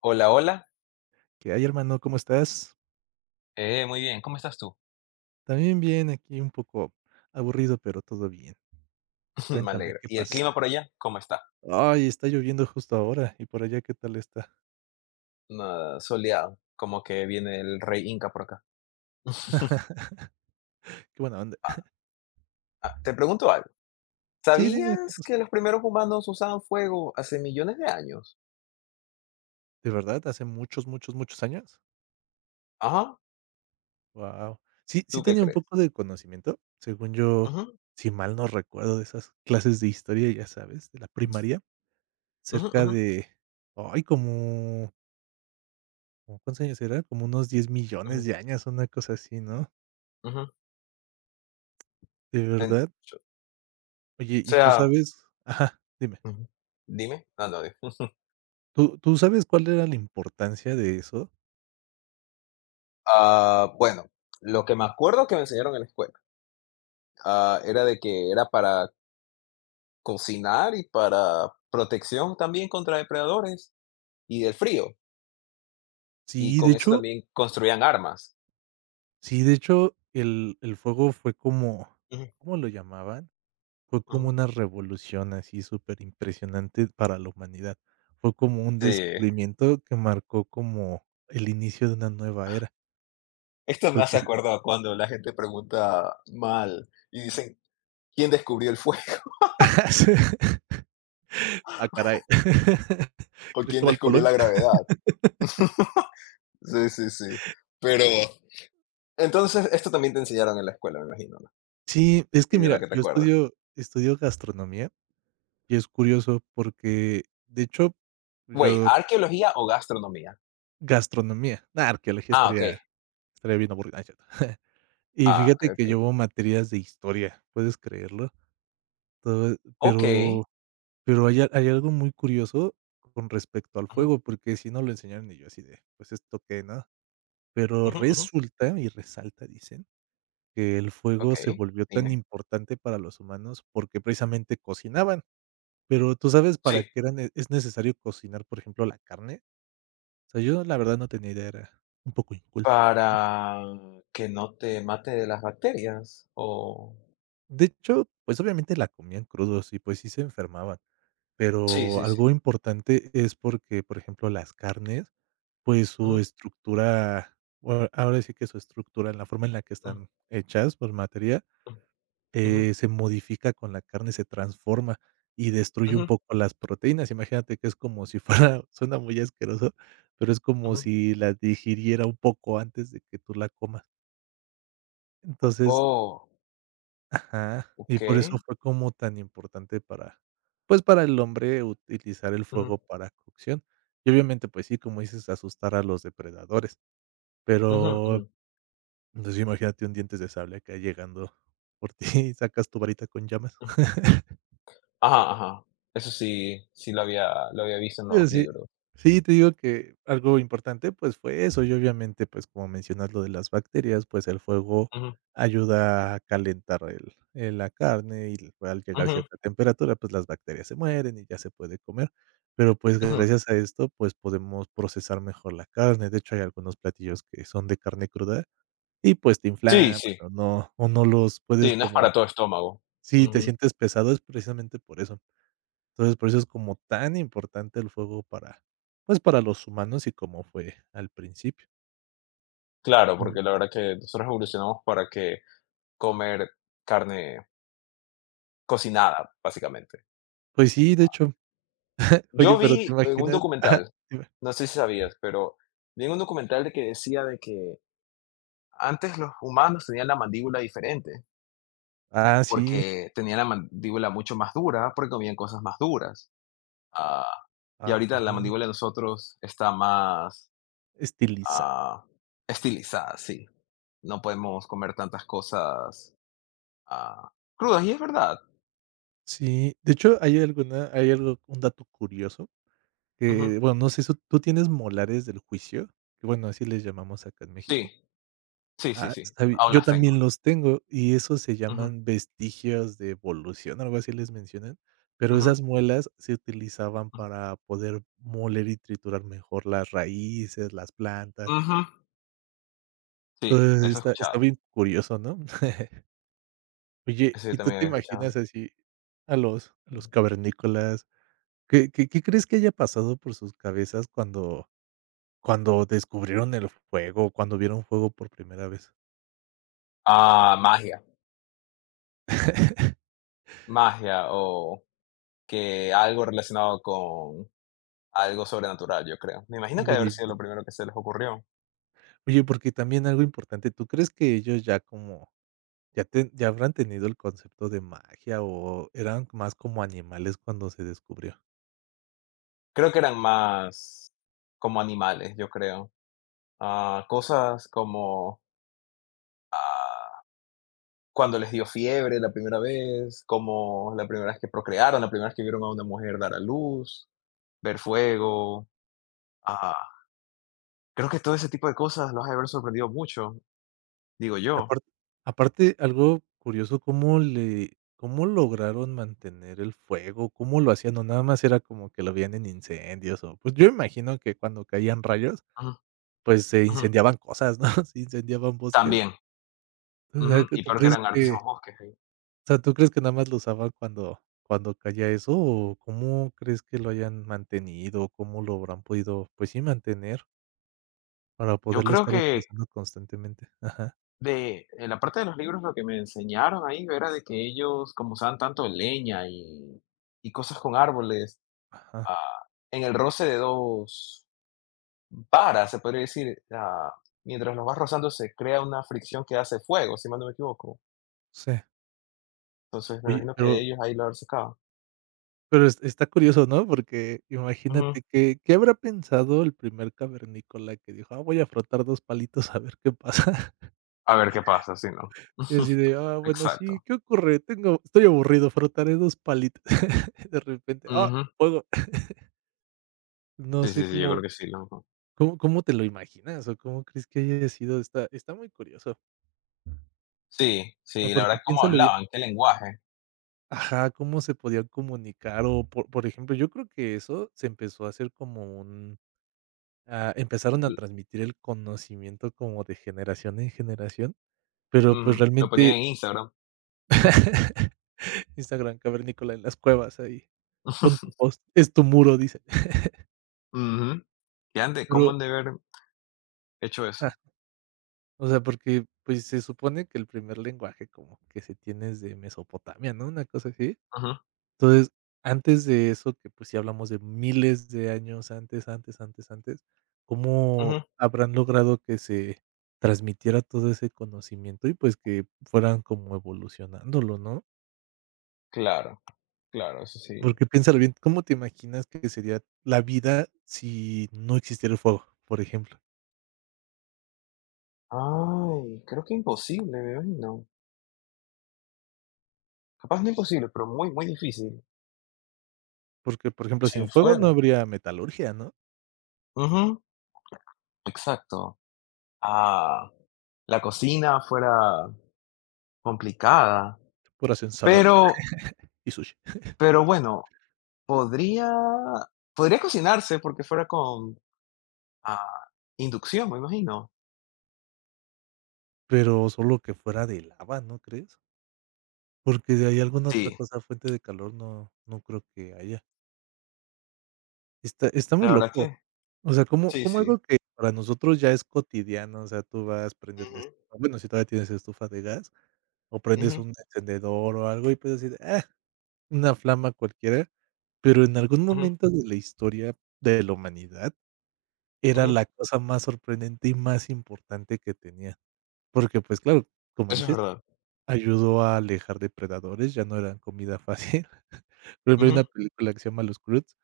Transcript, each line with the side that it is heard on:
left: Hola, hola.
right: ¿Qué hay, hermano? ¿Cómo estás?
left: Muy bien, ¿cómo estás tú?
right: También bien, aquí un poco aburrido, pero todo bien.
left: Me
right: Cuéntame,
left: alegro.
right: ¿qué
left: ¿Y el
right: pasa?
left: clima por allá? ¿Cómo está?
right: Ay, está lloviendo justo ahora. ¿Y por allá qué tal está?
left: Ah, soleado. Como que viene el rey Inca por acá.
right: Qué buena onda.
left: Ah, te pregunto algo.
right: Sí, dime, ¿qué
left: ¿Sabías
right: pasa?
left: que los primeros humanos usaban fuego hace millones de años?
right: ¿De verdad? ¿Hace muchos, muchos, muchos años?
left: Ajá.
right: Wow. Sí, sí
left: ¿Tú qué
right: tenía un
left: crees?
right: poco de conocimiento, según yo,
left: Ujú,
right: si mal no recuerdo, de esas clases de historia, ya sabes, de la primaria,
left: ujú, ujú,
right: cerca
left: ujú,
right: de, ay, como, ¿como cuántos años era? Como unos diez millones
left: ujú.
right: de años, una cosa así, ¿no? ¿De
left: En-
right: verdad?
left: o
right: Oye, ¿y tú
left: sea,
right: sabes? Ajá, dime.
left: ujú. Dime. No, no.
right: ¿Tú sabes cuál era la importancia de eso?
left: Ah, bueno, lo que me acuerdo que me enseñaron en la escuela era de que era para cocinar y para protección también contra depredadores y del frío, y
right: Sí, de
left: con eso
right: hecho
left: también construían armas.
right: sí, de hecho, el fuego fue como,
left: Ujú,
right: ¿cómo lo llamaban? Fue como
left: ujú.
right: una revolución así súper impresionante para la humanidad. Fue como un
left: Sí,
right: descubrimiento que marcó como el inicio de una nueva era,
left: esto me hace
right: porque sí.
left: acuerdo a cuando la gente pregunta mal y dicen, ¿quién descubrió el fuego?
right: Ah, caray.
left: ¿O quién
right: Cristóbal
left: descubrió la
right: Colón.
left: gravedad? Sí, sí, sí. Pero entonces esto también te enseñaron en la escuela, me imagino, ¿no?
right: Sí, es que
left: Y de lo
right: mira,
left: que te
right: yo
left: acuerdas.
right: estudio gastronomía. Y es curioso porque, de hecho,
left: Güey,
right: yo
left: ¿arqueología o gastronomía?
right: gastronomía. Nah, arqueología
left: Ah,
right: estaría
left: ok.
right: estaría bien aburrida, no es cierto. Y
left: Ok,
right: fíjate que
left: ok.
right: llevo materias de historia, ¿puedes creerlo? Todo
left: Ok.
right: pero hay hay algo muy curioso con respecto al
left: Ujú,
right: fuego, porque si no lo enseñaron y yo así de, pues, ¿esto qué, no? Pero
left: ujú, ujú.
right: resulta y resalta, dicen, que el fuego
left: Ok,
right: se volvió tan
left: dime.
right: importante para los humanos porque precisamente cocinaban. Pero, ¿tú sabes para
left: Sí.
right: qué era ne es necesario cocinar, por ejemplo, la carne? Sea, yo la verdad no tenía idea, era un poco inculto.
left: Para que no te mate de las bacterias, o
right: De hecho, pues, obviamente la comían crudos y, pues, sí se enfermaban,
left: sí,
right: pero
left: sí, sí.
right: algo importante es porque, por ejemplo, las carnes, pues, su
left: Ujú,
right: estructura, bueno, ahora sí que su estructura, la forma en la que
left: ujú,
right: están hechas por materia,
left: ujú, ujú,
right: se modifica con la carne, se transforma y destruye un
left: ujú.
right: poco las proteínas. Imagínate que es como si fuera, suena muy asqueroso, pero es como si las digiriera un poco antes de que tú la comas. Entonces,
left: Oh,
right: ajá, y por eso
left: okey.
right: fue como tan importante para, pues, para el hombre utilizar el
left: Ujú,
right: fuego para cocción. Y obviamente, pues sí, como dices, asustar a los depredadores,
left: ujú,
right: pero,
left: ujú,
right: pues, imagínate un dientes de sable acá llegando por ti y sacas tu varita con llamas.
left: ujú. Ajá, ajá. Eso sí, sí lo había visto en los
right: Sí.
left: libros.
right: Sí, te digo que algo importante, pues, fue eso, y obviamente, pues, como mencionas lo de las bacterias, pues, el fuego
left: Ujú,
right: ayuda a calentar el la carne y al llegar a
left: ujú,
right: cierta temperatura, pues, las bacterias se mueren y ya se puede comer. Pero, pues,
left: ujú.
right: gracias a esto, pues, podemos procesar mejor la carne. De hecho, hay algunos platillos que son de carne cruda y, pues, te
left: Sí,
right: inflaman
left: sí,
right: o no los puedes
left: sí, no es
right: como
left: para todo estómago.
right: si te
left: Ujú.
right: sientes pesado, es precisamente por eso. Entonces, por eso es como tan importante el fuego para, pues, para los humanos y como fue al principio.
left: Claro,
right: Mm.
left: porque la verdad que nosotros evolucionamos para que comer carne cocinada, básicamente.
right: Pues sí, de hecho,
left: Yo
right: oye, pero te
left: vi en un
right: imaginas, ajá,
left: documental,
right: dime.
left: no sé si sabías, pero vi en un documental de que decía de que antes los humanos tenían la mandíbula diferente,
right: Ah, sí,
left: porque tenían la mandíbula mucho más dura, porque comían cosas más duras. Ah, y ahorita la
right: okey,
left: mandíbula de nosotros está más
right: estilizado.
left: ah, estilizada, sí. No podemos comer tantas cosas ah, crudas, y es verdad.
right: Sí, de hecho, hay algo un dato curioso
left: Ujú.
right: que, bueno, no sé, eso. ¿Tú tienes molares del juicio? Que, bueno, así les llamamos acá en
left: Sí,
right: México.
left: sí, sí,
right: Ah,
left: sí.
right: sabi
left: Aún
right: yo
left: las tengo.
right: también los tengo, y esos se
left: Ujú,
right: llaman vestigios de evolución, algo así les mencionan, pero
left: ujú,
right: esas muelas se utilizaban
left: ujú,
right: para poder moler y triturar mejor las raíces, las plantas.
left: ujú. Sí,
right: Entonces,
left: eso he
right: está
left: escuchado.
right: bien curioso, ¿no? Oye,
left: Eso yo
right: ¿y tú
left: también
right: te
left: había escuchado.
right: imaginas así a los cavernícolas? ¿Qué crees que haya pasado por sus cabezas cuando cuando descubrieron el fuego, cuando vieron fuego por primera vez?
left: Ah, magia. Magia o que algo relacionado con algo sobrenatural, yo creo. Me imagino que
right: Algo
left: debe haber sido lo
right: divino.
left: primero que se les ocurrió.
right: Oye, porque también algo importante, ¿tú crees que ellos ya como, ya habrán tenido el concepto de magia o eran más como animales cuando se descubrió?
left: Creo que eran más como animales, yo creo. Ah, cosas como ah, cuando les dio fiebre la primera vez, como la primera vez que procrearon, la primera vez que vieron a una mujer dar a luz, ver fuego. Ah, creo que todo ese tipo de cosas los ha de haber sorprendido mucho, digo
right: Y
left: yo.
right: aparte, aparte, algo curioso, cómo lograron mantener el fuego? ¿Cómo lo hacían? No nada más era como que lo veían en incendios. O, pues, yo imagino que cuando caían rayos,
left: Ujú,
right: pues, se
left: ujú.
right: incendiaban cosas, ¿no? Se incendiaban bosques.
left: También.
right: O sea,
left: Ujú, y
right: tú
left: peor que
right: crees
left: eran
right: que
left: hartísimos bosques ahí.
right: sea, ¿tú crees que nada más lo usaban cuando cuando caía eso, o cómo crees que lo hayan mantenido? ¿Cómo lo habrán podido, pues sí, mantener para
left: Yo
right: poderlo
left: creo
right: estar
left: que
right: utilizando constantemente? Ajá,
left: de, en la parte de los libros lo que me enseñaron ahí era de que ellos, como usaban tanto leña y cosas con árboles,
right: ajá,
left: ah, en el roce de dos varas, se podría decir, mientras los vas rozando se crea una fricción que hace fuego, si mal no me equivoco.
right: sí.
left: Entonces me
right: Oye,
left: imagino que ellos ahí lo habrán sacado.
right: pero es está curioso, ¿no? Porque imagínate
left: Ujú.
right: que, ¿qué habrá pensado el primer cavernícola que dijo: "Ah, voy a frotar 2 palitos a ver qué pasa?"
left: A ver qué pasa, si ¿no?
right: Y así de: "Ah, bueno, sí,
left: Exacto.
right: ¿qué ocurre? Tengo estoy aburrido, frotaré 2 palitos". De repente, ah,
left: Ujú.
right: fuego. No
left: Sí,
right: sé
left: sí, sí, yo creo
right: cómo.
left: que sí, lo mismo.
right: ¿Cómo te lo imaginas o cómo crees que haya sido? Está muy curioso.
left: Sí,
right: O sea,
left: sí, la
right: porque
left: verdad, cómo
right: piénsalo bien
left: hablaban, qué lenguaje.
right: ajá, ¿cómo se podía comunicar? O, por ejemplo, yo creo que eso se empezó a hacer como un empezaron a transmitir el conocimiento como de generación en generación, pero, pues,
left: Ujú, lo ponían
right: realmente
left: en Instagram.
right: Instagram cavernícola en las cuevas ahí. Pon tu post, es tu muro, dice.
left: Ujú. ¿Qué han de cómo
right: Pero
left: han de haber hecho
right: ah,
left: eso?
right: o sea, porque, pues, se supone que el primer lenguaje como que se tiene es de Mesopotamia, ¿no? Una cosa así.
left: Ujú,
right: Entonces, antes de eso, que pues si hablamos de miles de años antes, antes, antes, antes, ¿cómo
left: ujú.
right: habrán logrado que se transmitiera todo ese conocimiento y pues que fueran como evolucionándolo, no?
left: Claro, claro, eso sí.
right: Porque piénsalo bien, ¿cómo te imaginas que sería la vida si no existiera el fuego, por ejemplo?
left: Ay, creo que imposible, me imagino. Capaz no imposible, pero muy, muy difícil.
right: Porque, por ejemplo, sin
left: Sin
right: fuego no
left: fuego.
right: habría metalurgia, ¿no?
left: Ujú, exacto. Ah, la cocina fuera complicada,
right: Puras ensaladas
left: pero
right: y sushi.
left: bueno, podría podría cocinarse porque fuera con, ah, inducción, me imagino.
right: Pero solo que fuera de lava, ¿no crees? Porque de ahí alguna otra
left: Sí,
right: cosa, fuente de calor, no, no creo que haya. Está muy
left: la verdad
right: loco.
left: que
right: O sea, como
left: sí,
right: como
left: sí.
right: algo que para nosotros ya es cotidiano. O sea, tú vas, prendes la
left: Ujú,
right: estufa, bueno, si todavía tienes estufa de gas, o prendes
left: ujú,
right: un encendedor o algo y puedes decir: "Ah, una flama cualquiera", pero en algún
left: ujú.
right: momento de la historia de la humanidad era
left: Ujú,
right: la cosa más sorprendente y más importante que tenía, porque, pues, claro, como
left: eso es
right: dices,
left: verdad.
right: ayudó a alejar depredadores, ya no eran comida fácil. Por ejemplo, hay
left: Ujú,
right: una película que se llama Los Croods,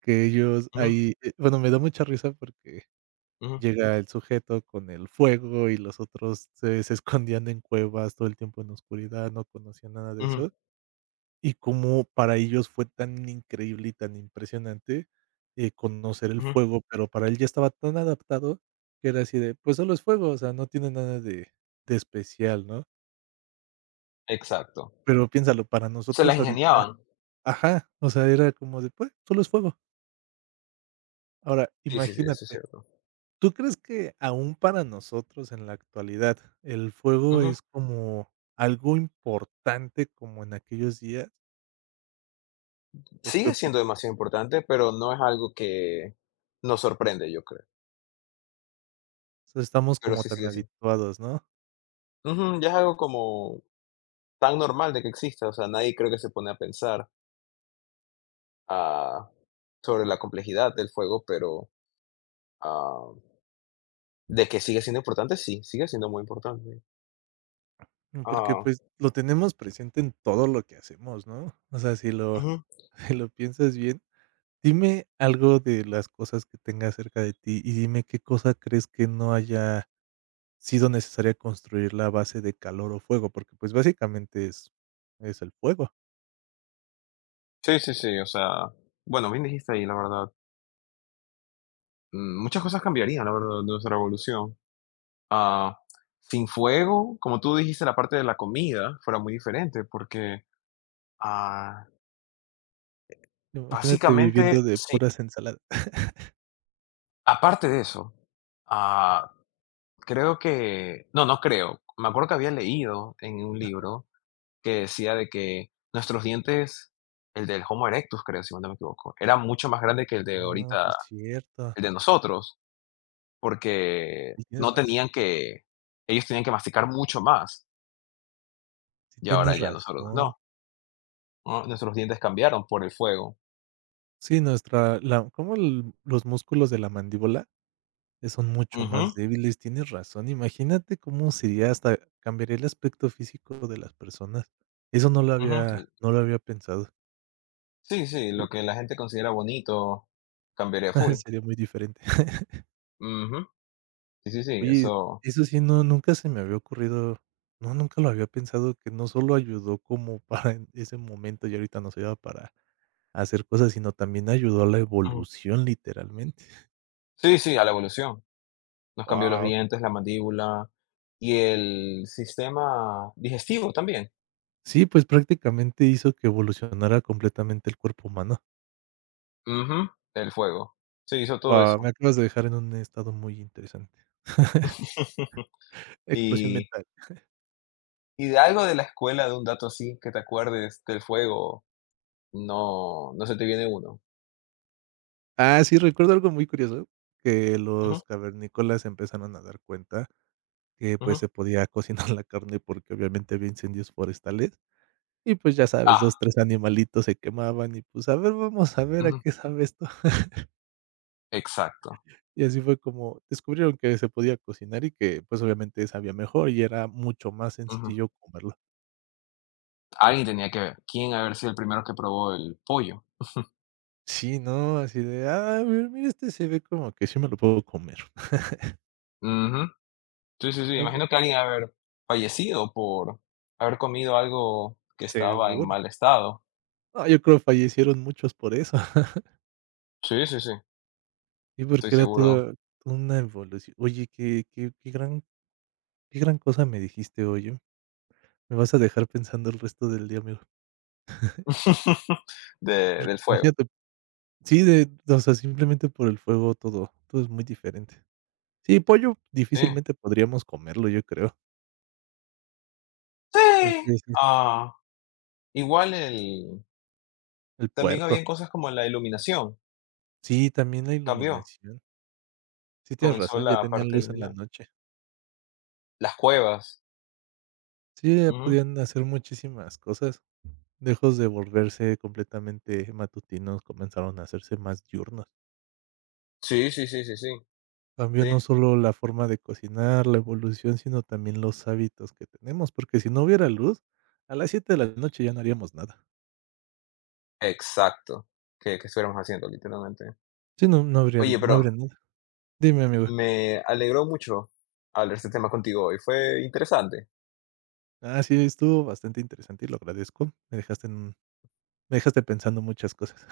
right: que ellos
left: ujú,
right: ahí, bueno, me da mucha risa porque
left: ujú,
right: llega el sujeto con el fuego y los otros se escondían en cuevas todo el tiempo en oscuridad, no conocían nada de
left: ujú,
right: eso. Y cómo para ellos fue tan increíble y tan impresionante, conocer el
left: ujú,
right: fuego, pero para él ya estaba tan adaptado que era así de, pues solo es fuego, o sea, no tiene nada de especial, ¿no?
left: exacto.
right: Pero piénsalo, para
left: Se las
right: nosotros ahorita
left: ingeniaban.
right: ajá, o sea, era como de, pues, solo es fuego. Ahora,
left: Sí, sí, sí, eso es
right: imagínate.
left: cierto.
right: ¿Tú crees que aún para nosotros en la actualidad el fuego
left: Ujú.
right: es como algo importante como en aquellos días? ¿O qué
left: Sigue siendo
right: opinas?
left: demasiado importante, pero no es algo que nos sorprende, yo creo.
right: Estamos
left: Pero
right: como
left: sí,
right: tan
left: sigue siendo.
right: habituados, ¿no?
left: Ujú, ya es algo como tan normal de que exista, o sea, nadie creo que se pone a pensar, ah, sobre la complejidad del fuego, pero, ah, de que sigue siendo importante, sí, sigue siendo muy importante.
right: Mm, porque,
left: Ah,
right: pues, lo tenemos presente en todo lo que hacemos, ¿no? O sea, si lo
left: Ujú.
right: si lo piensas bien, dime algo de las cosas que tengas cerca de ti y dime qué cosa crees que no haya sido necesaria construir la base de calor o fuego, porque, pues, básicamente es el fuego.
left: Sí, sí, sí, o sea, bueno, bien dijiste ahí, la verdad. Mm, muchas cosas cambiarían, la verdad, de nuestra evolución. Ah, sin fuego, como tú dijiste, la parte de la comida fuera muy diferente, porque ah,
right: No, imagínate
left: básicamente,
right: viviendo de
left: sí.
right: puras ensaladas.
left: Aparte de eso, ah, creo que, no, no creo. Me acuerdo que había leído en un libro que decía de que nuestros dientes, el del Homo erectus, creo, si no me equivoco, era mucho más grande que el de
right: No, sí
left: ahorita,
right: es cierto.
left: el de nosotros, porque
right: Sí tienes
left: no
right: razón,
left: tenían que, ellos tenían que masticar mucho más.
right: sí
left: Y ahora
right: tienes
left: ya nosotros
right: razón.
left: no, no, nuestros dientes cambiaron por el fuego.
right: Sí, nuestra la cómo el los músculos de la mandíbula, son mucho más
left: Ujú,
right: débiles, tienes razón. Imagínate cómo sería hasta cambiaría el aspecto físico de las personas. Eso
left: ujú.
right: no lo había pensado.
left: Sí, sí, lo que la gente considera bonito cambiaría full.
right: Sería muy diferente.
left: Ujú. Sí, sí, sí,
right: Oye,
left: eso.
right: eso sí, no, nunca se me había ocurrido. No, nunca lo había pensado que no solo ayudó como para en ese momento y ahorita nos ayuda para a hacer cosas, sino también ayudó a la
left: Ujú.
right: evolución, literalmente.
left: Sí, sí, a la evolución. Nos cambió los
right: Wow.
left: dientes, la mandíbula y el sistema digestivo también.
right: Sí, pues, prácticamente hizo que evolucionara completamente el cuerpo humano.
left: Ujú, el fuego. Sí, hizo todo
right: Guau, me
left: eso.
right: acabas de dejar en un estado muy interesante. Explosión
left: Y,
right: mental.
left: y de algo de la escuela, de un dato así que te acuerdes del fuego, no, no se te viene uno.
right: Ah, sí, recuerdo algo muy curioso, que
left: Ujú,
right: los cavernícolas empezaron a dar cuenta que, pues,
left: ujú.
right: se podía cocinar la carne porque obviamente había incendios forestales y, pues, ya sabes, 2
left: Ah,
right: 3 animalitos se quemaban y, pues, a ver, vamos a ver a
left: Ujú,
right: qué sabe esto.
left: exacto.
right: Y así fue como descubrieron que se podía cocinar y que, pues, obviamente sabía mejor y era mucho más
left: Ujú.
right: sencillo comerlo.
left: Alguien tenía que ver. ¿Quién haber sido el primero que probó el pollo?
right: Sí, no, así de: "Ah, mi mira, este se ve como que sí me lo puedo comer".
left: Ujú. Sí, sí, sí,
right: Ah, fue
left: imagino que alguien ha de haber fallecido por haber comido algo que estaba en
right: seguro.
left: mal estado.
right: No, yo creo fallecieron muchos por eso.
left: Sí, sí, sí,
right: Y
left: estoy
right: porque era
left: seguro
right: toda una evolución. Oye, qué gran cosa me dijiste, oye. Me vas a dejar pensando el resto del día, amigo.
left: de del fuego.
right: Imagínate sí, de o sea, simplemente por el fuego todo es muy diferente. Sí, pollo
left: Sí.
right: difícilmente podríamos comerlo, yo creo. Porque
left: Sí.
right: dices:
left: Ah, igual el
right: "El
left: también
right: puerco".
left: habían cosas como la iluminación,
right: Sí, también la
left: cambió,
right: iluminación. Sí, tienes
left: comenzó
right: razón, ya
left: la
right: tenían
left: parte de
right: luz en la
left: iluminar.
right: noche.
left: Las cuevas.
right: Sí, ya
left: Ujú.
right: podían hacer muchísimas cosas. Dejos de volverse completamente matutinos, comenzaron a hacerse más diurnos.
left: Sí, sí, sí, sí, sí,
right: Cambió
left: sí.
right: no solo la forma de cocinar, la evolución, sino también los hábitos que tenemos, porque si no hubiera luz, a las 7 de la noche ya no haríamos nada.
left: Exacto, que estuviéramos haciendo literalmente.
right: Sí, no,
left: Oye,
right: no habría
left: pero
right: nada. Dime, amigo.
left: me alegró mucho hablar este tema contigo hoy. Fue interesante
right: Ah, sí, estuvo bastante interesante y lo agradezco. Me dejaste pensando muchas cosas.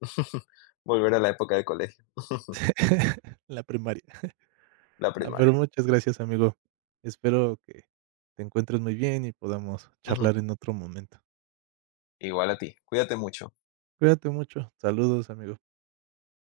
left: volver a la época de colegio,
right: La primaria.
left: la
right: Ah, pero
left: primaria.
right: muchas gracias, amigo. Espero que te encuentres muy bien y podamos
left: Ujú.
right: charlar en otro momento.
left: Igual a ti. Cuídate mucho.
right: Cuídate mucho. Saludos, amigo.